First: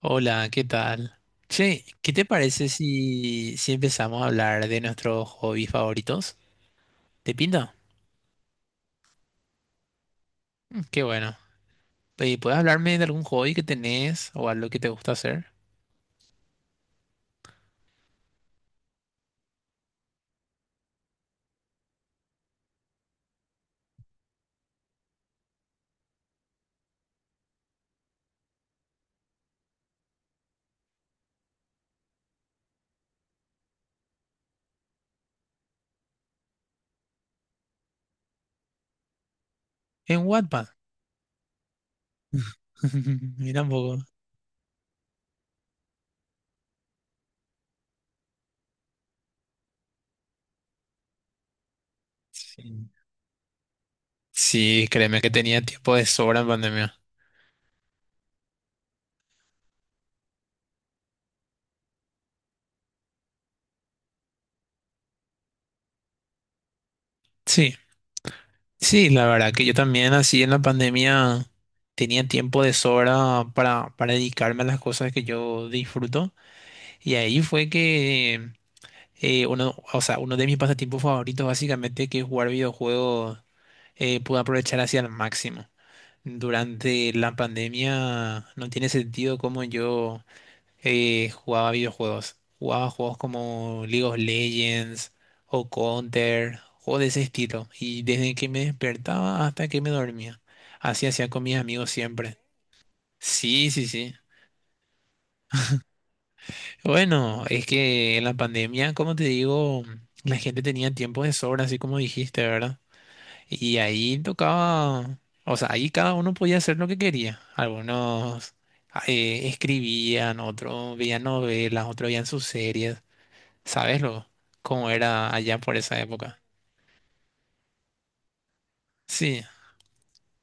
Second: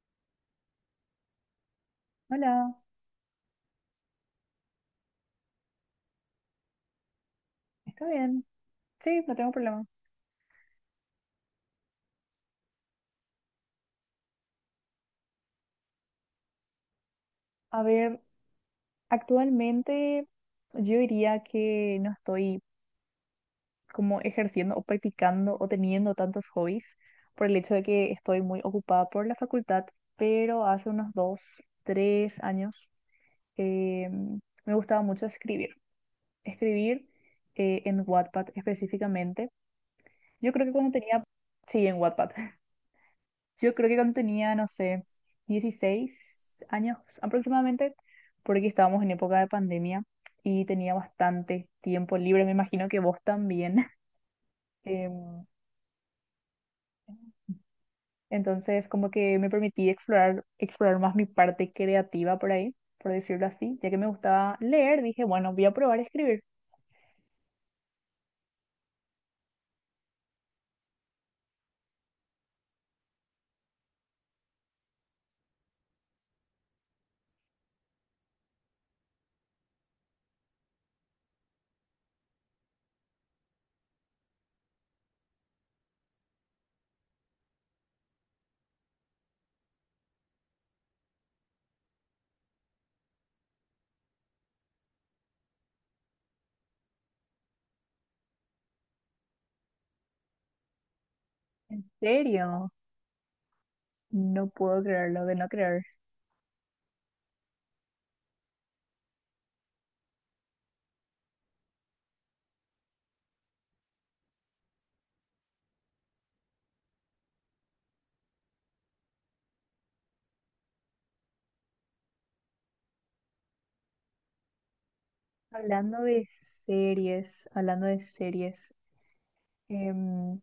Hola, ¿qué tal? Che, ¿qué te parece Hola, si empezamos a hablar de nuestros hobbies favoritos? ¿Te pinta? ¿está bien? Sí, no tengo problema. Mm, qué bueno. ¿Puedes hablarme de algún hobby que tenés o algo que te gusta hacer? A ver, actualmente yo diría que no estoy como ejerciendo o practicando o teniendo tantos hobbies por el hecho de que estoy muy ocupada por la facultad, pero hace unos dos, tres años eh, me gustaba mucho escribir. Escribir en Wattpad específicamente. En Yo creo Wattpad. que cuando tenía, sí, en Wattpad. Mira un Yo creo que poco. cuando tenía, no sé, 16 años aproximadamente, porque estábamos en época de pandemia y tenía bastante tiempo libre, me Sí. imagino que vos también. Sí, Em, créeme que tenía tiempo de sobra en pandemia. entonces, como que me permití explorar más mi parte creativa por ahí, por decirlo así, ya que me gustaba leer, dije, bueno, voy a probar a escribir. Sí, sí, la verdad que yo también así en la pandemia tenía tiempo de sobra para dedicarme a las cosas que yo disfruto. Y ahí fue que uno de mis pasatiempos favoritos básicamente que es jugar videojuegos, pude aprovechar hacia el máximo. Durante la pandemia no tiene sentido cómo yo jugaba videojuegos. Jugaba juegos como League of Legends o Counter, juegos de ese estilo. Y desde que me despertaba hasta que me dormía. Así hacía con mis ¿En amigos siempre. serio? Sí, sí, sí. No puedo creerlo, de no creer. Bueno, es que en la pandemia, como te digo, la gente tenía tiempo de sobra, así como dijiste, ¿verdad? Y ahí tocaba, o sea, ahí cada uno podía hacer lo que quería. Algunos escribían, otros veían novelas, otros veían sus series. ¿Sabes lo? Cómo era allá por esa Hablando de época. hablando de series, Sí. em,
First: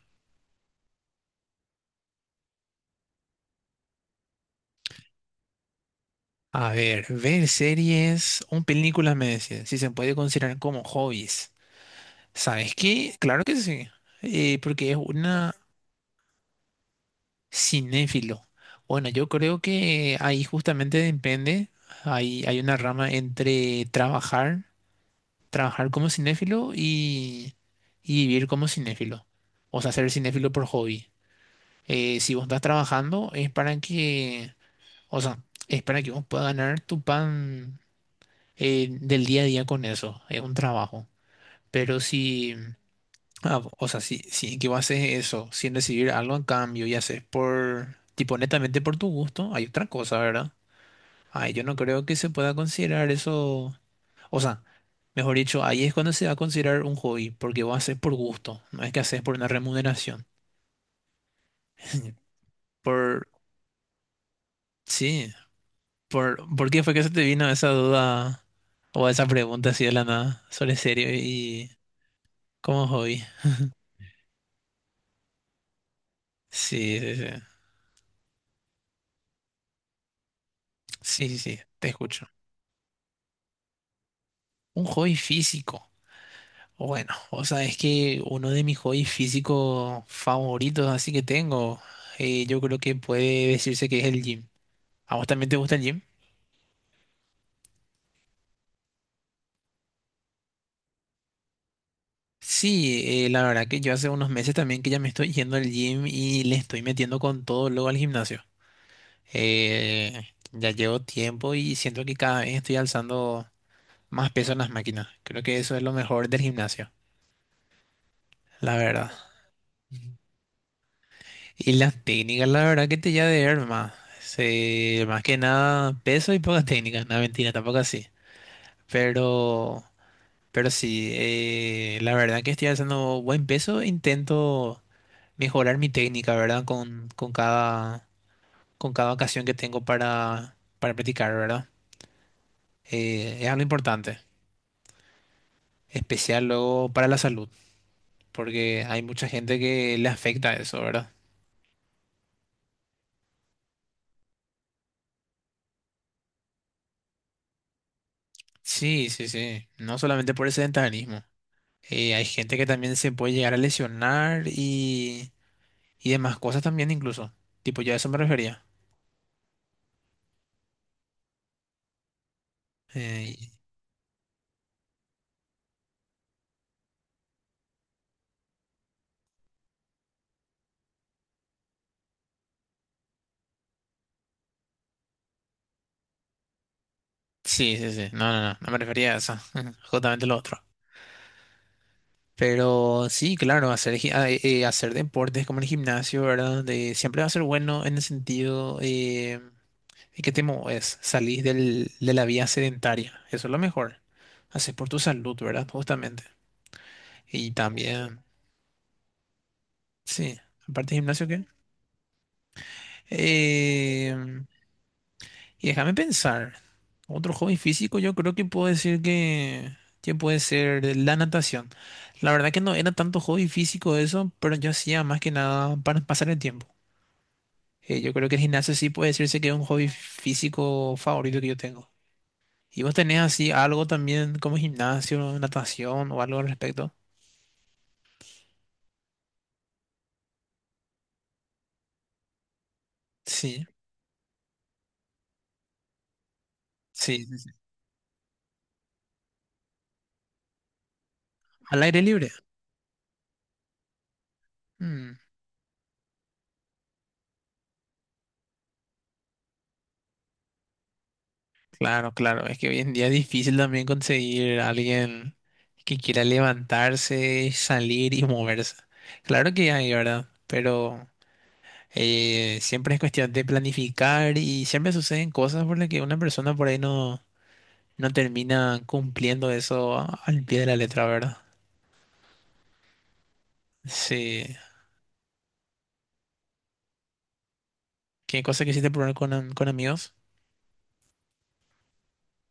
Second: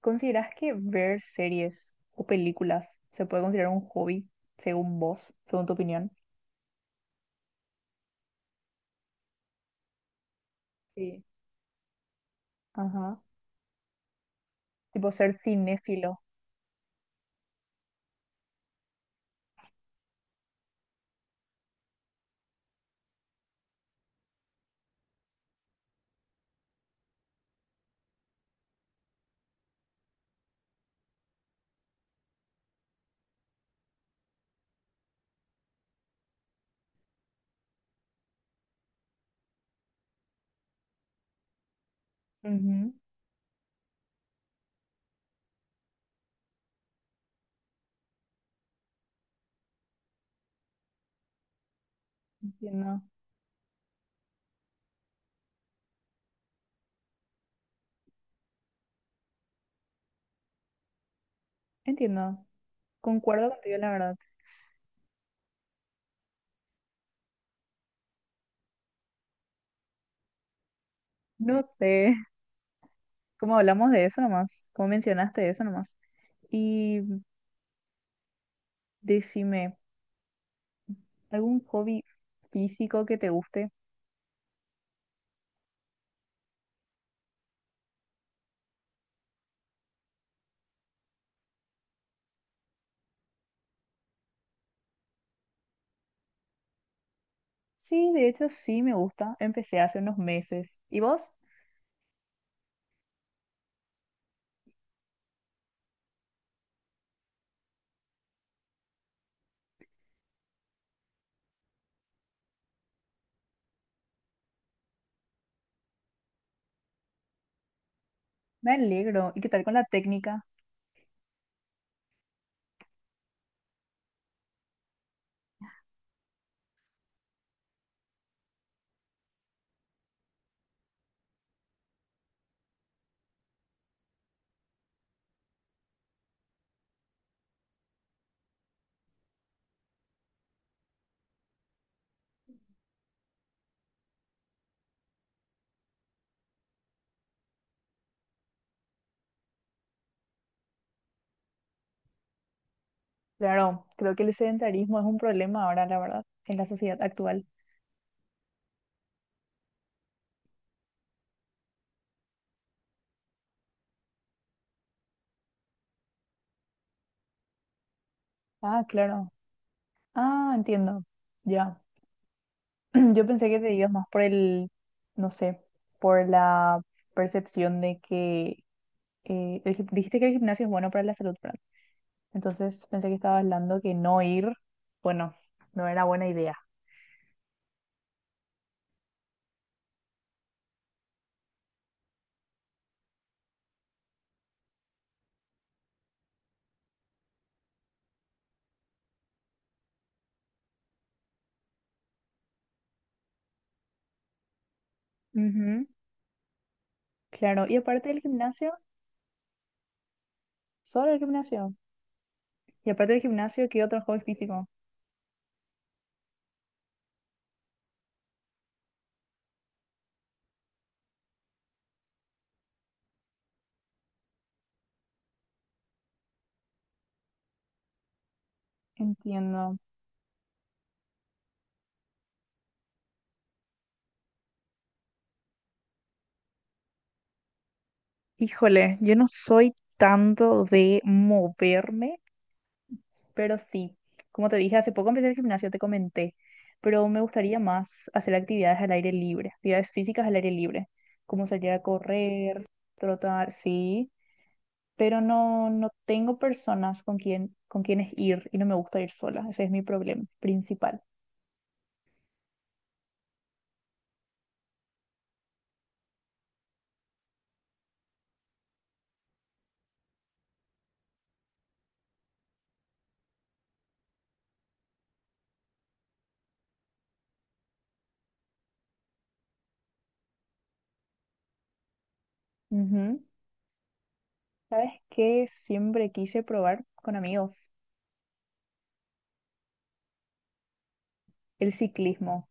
¿consideras que ver series o películas se puede considerar un hobby, según vos, según tu opinión? A ver, ver series o películas, me decías, si se puede considerar como Sí. hobbies. ¿Sabes qué? Ajá. Claro que sí. Porque es Tipo ser una. cinéfilo. Cinéfilo. Bueno, yo creo que ahí justamente depende. Hay una rama entre trabajar, trabajar como cinéfilo y vivir como cinéfilo. O sea, ser cinéfilo por hobby. Si vos estás trabajando es para que, o sea, es para que vos puedas ganar tu pan del día a día con eso. Es un trabajo. Pero si... Ujú. Ah, o sea, si que vos haces eso sin recibir algo en cambio y haces por, tipo, netamente por tu gusto, hay otra cosa, ¿verdad? Ay, yo no creo que se pueda Entiendo, considerar eso. O sea, mejor dicho, ahí es cuando se va a considerar un hobby, porque vos haces por gusto, no es que haces por una remuneración. entiendo. Por, Concuerdo contigo, la verdad. sí, ¿por qué fue que se te vino esa duda o esa pregunta así de la nada sobre serio No y sé, como hobby? cómo hablamos de eso nomás, cómo mencionaste eso nomás. Sí, Y sí, sí, decime, sí, sí, sí, ¿algún te hobby escucho. físico que te guste? Un hobby físico. Bueno, o sea, es que uno de mis hobbies físicos favoritos, así que tengo, yo creo que puede decirse que es el gym. ¿A vos también te gusta el gym? Sí, de hecho sí me gusta. Empecé hace unos meses. ¿Y vos? Sí, la verdad que yo hace unos meses también que ya me estoy yendo al gym y le estoy metiendo con todo luego al gimnasio. Ya llevo tiempo y siento que cada vez estoy alzando más peso en las máquinas. Creo que eso es lo mejor del gimnasio, Me la verdad. alegro. ¿Y qué tal con la técnica? Y las técnicas, la verdad que te ya de ver más. Se- más que nada peso y pocas técnicas. No, mentira, tampoco así. Pero, pero sí, la verdad que estoy haciendo buen peso. Intento mejorar mi técnica, ¿verdad? Con cada ocasión que tengo para practicar, ¿verdad? Es algo importante, especial luego para la salud, porque hay mucha gente que le afecta eso, ¿verdad? Claro, creo que el sedentarismo es un problema ahora, la verdad, en la sociedad actual. Sí, sí, sí. No solamente por el sedentarismo. Hay gente que también se puede llegar a lesionar y demás cosas también incluso. Tipo, yo a eso me refería. Ah, claro. Ah, entiendo. Ya. Yo Eh, pensé que te ibas más por el, no sé, por la percepción de que el dijiste que el gimnasio es bueno para la salud, ¿verdad? Entonces pensé que estabas hablando que no ir, bueno, no era buena idea. sí, sí, sí. No, no, no. No me refería a eso. Justamente lo otro. Pero sí, claro, hacer, gi- ah, hacer deportes como el gimnasio, ¿verdad? De, siempre va a ser bueno en el sentido que te mueves, salís del, de la vía sedentaria. Eso es lo mejor. Haces por tu salud, ¿verdad? Ujú. Justamente. Y Claro. Y aparte del también, gimnasio, sí. Aparte del solo el gimnasio, ¿qué? gimnasio. Y aparte del gimnasio, ¿qué otro Eh, hobby físico? Y déjame pensar. Otro hobby físico, yo creo que puedo decir que puede ser la natación. La verdad que no era tanto hobby físico eso, pero yo hacía más que nada para pasar el tiempo. Yo creo que el gimnasio sí puede decirse que es un Entiendo. hobby físico favorito que yo tengo. ¿Y vos tenés así algo también como gimnasio, natación o algo al respecto? Híjole, yo no soy tanto de moverme, pero Sí, sí, como te dije, hace poco empecé el gimnasio, te comenté, pero me sí, sí, sí. gustaría más hacer actividades al aire libre, actividades físicas al aire libre, como salir a Al aire libre. correr, trotar, sí, Mm. pero no tengo personas con quien, con quienes ir y no me gusta ir sola, ese es mi problema principal. Claro, claro. Es que hoy en día es difícil también conseguir a alguien que quiera levantarse, salir y moverse. Claro que hay, ¿verdad? Pero siempre es cuestión de planificar y siempre suceden cosas por las que una persona por ahí no, no termina cumpliendo eso a- al pie de la letra, ¿verdad? Ujú. Sí. ¿Sabes qué? Siempre quise probar con amigos ¿Qué cosa quisiste probar con, am- con amigos? el ciclismo,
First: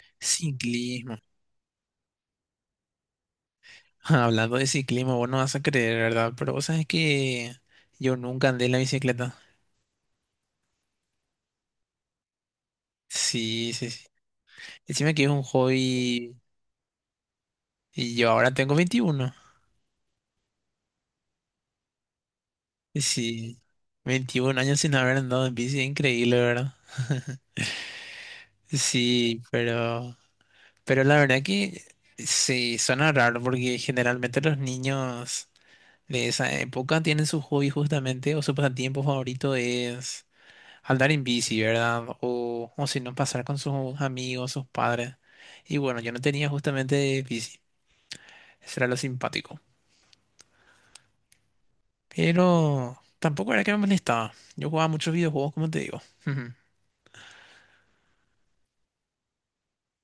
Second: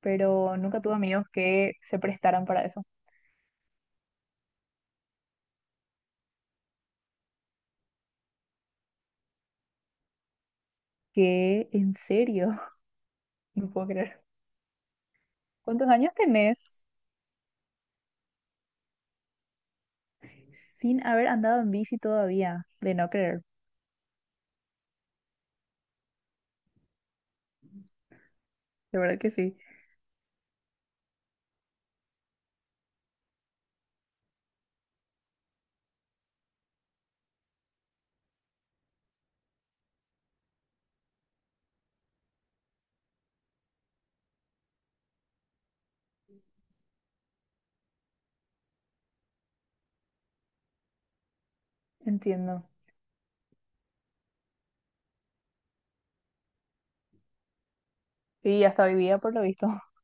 pero nunca tuve Ciclismo. amigos que se prestaran para eso. Hablando de ciclismo, vos no vas a creer, ¿verdad? Pero vos sabes que yo nunca andé en la bicicleta. ¿Qué? ¿En serio? No Sí, puedo sí, sí. creer. Decime que es un ¿Cuántos años hobby tenés y yo ahora tengo 21. sin haber andado en bici todavía? De Y no creer. sí, 21 años sin haber andado en bici, es increíble, ¿verdad? De verdad que Sí, sí. Pero la verdad que sí, suena raro porque generalmente los niños de esa época tienen su hobby justamente o su pasatiempo favorito es andar en bici, ¿verdad? O si no, pasar con sus amigos, sus padres. Y bueno, yo no tenía justamente bici, eso era lo simpático. Entiendo. Pero tampoco era que me molestaba. Yo jugaba muchos videojuegos, como te digo. Ujú. Y hasta hoy día, por lo visto.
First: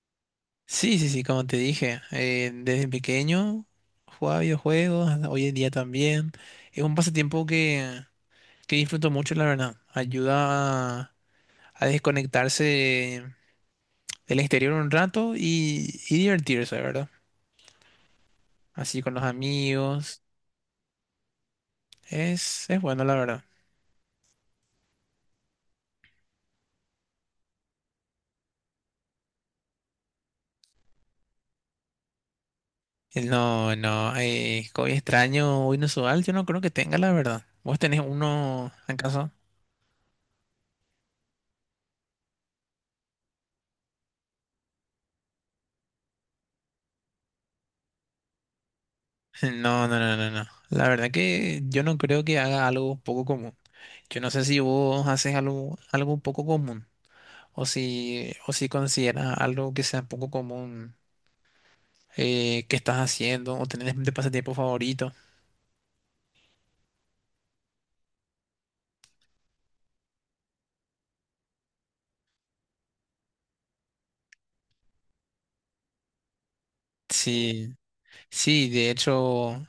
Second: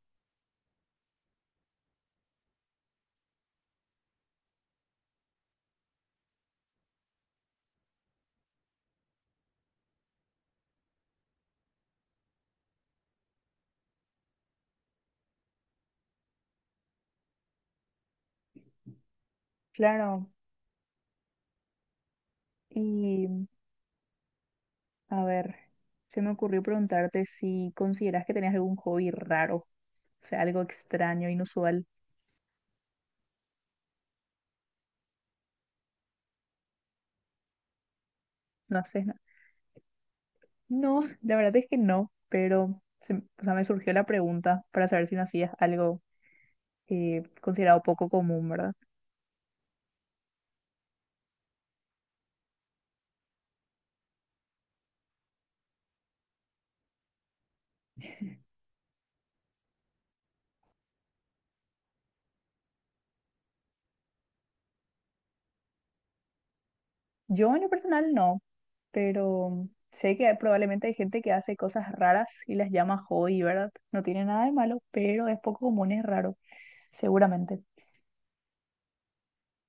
Sí, sí, sí, como te dije, desde pequeño jugaba videojuegos, hasta hoy en día también. Es un pasatiempo que disfruto mucho, la verdad. Ayuda a desconectarse del exterior un rato y divertirse, ¿verdad? Así con los amigos. Claro. Es bueno, la verdad. Y a ver, se me ocurrió preguntarte si consideras que tenías algún hobby raro, o sea, algo extraño, inusual. No, no, hoy extraño, hoy inusual, yo no creo que tenga, la verdad. ¿Vos tenés uno, No sé. Nada acaso? no, la verdad es que no, pero o sea, me surgió la pregunta para saber si no hacías algo considerado poco común, ¿verdad? No, no, no, no, no. La verdad que yo no creo que haga algo poco común. Yo no sé si vos haces algo, algo poco común o si consideras algo que sea poco común que estás haciendo o tenés de pasatiempo favorito. Yo en lo personal no, pero sé que probablemente hay gente que hace cosas raras y las llama hobby, ¿verdad? No tiene nada de malo, pero es poco común, es raro, seguramente. Sí, sí, de hecho,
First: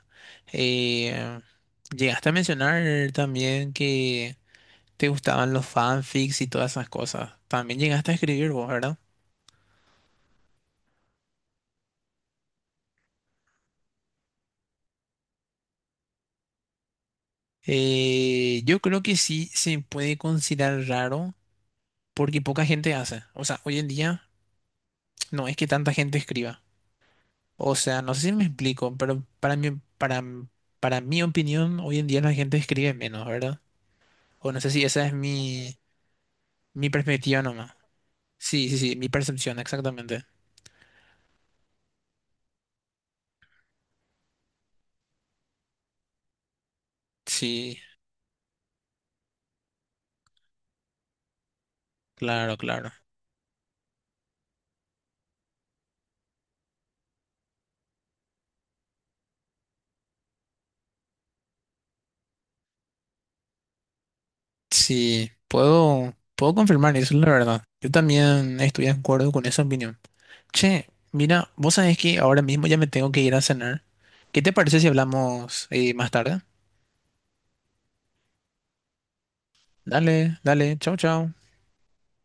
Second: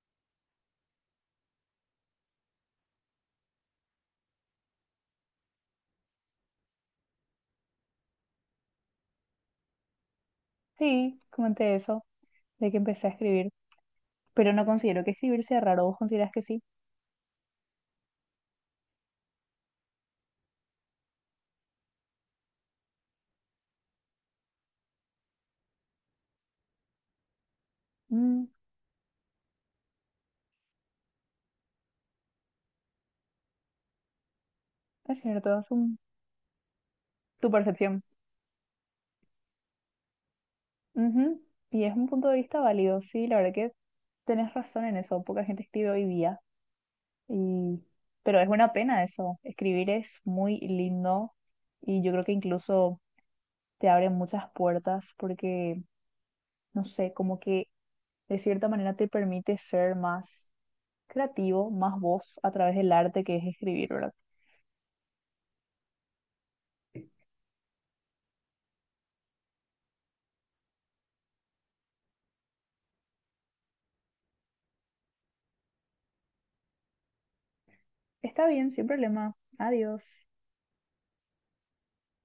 eh, llegaste a mencionar también que te gustaban los fanfics y todas esas cosas. También llegaste a escribir vos, ¿verdad? Sí, comenté eso, de que empecé a escribir, pero no considero que escribir sea raro, ¿vos considerás que sí? Yo creo que sí se puede considerar raro porque poca gente hace. O sea, hoy en día no es que tanta gente escriba. O sea, no sé si me Mm, explico, pero para mí, para, para mi opinión, hoy en día la gente escribe menos, ¿verdad? O no sé si esa es es cierto, es mi, mi perspectiva tu nomás. percepción. Sí, sí, sí, mi percepción, exactamente. Ujú. Y es un punto de vista válido, sí, la verdad que tenés razón en eso, poca gente escribe hoy día, Sí, y... pero es una pena eso, escribir es muy lindo y yo creo que claro, claro. incluso... te abre muchas puertas porque, no sé, como que de cierta manera te permite ser más creativo, más vos a través del arte que es escribir, ¿verdad? Sí, puedo, puedo confirmar eso, la verdad. Yo también estoy de acuerdo con esa opinión. Che, mira, vos sabés que ahora mismo ya me tengo que ir a cenar. ¿Qué te parece si hablamos más tarde? Está bien, sin problema. Adiós. Dale, dale, chao, chao.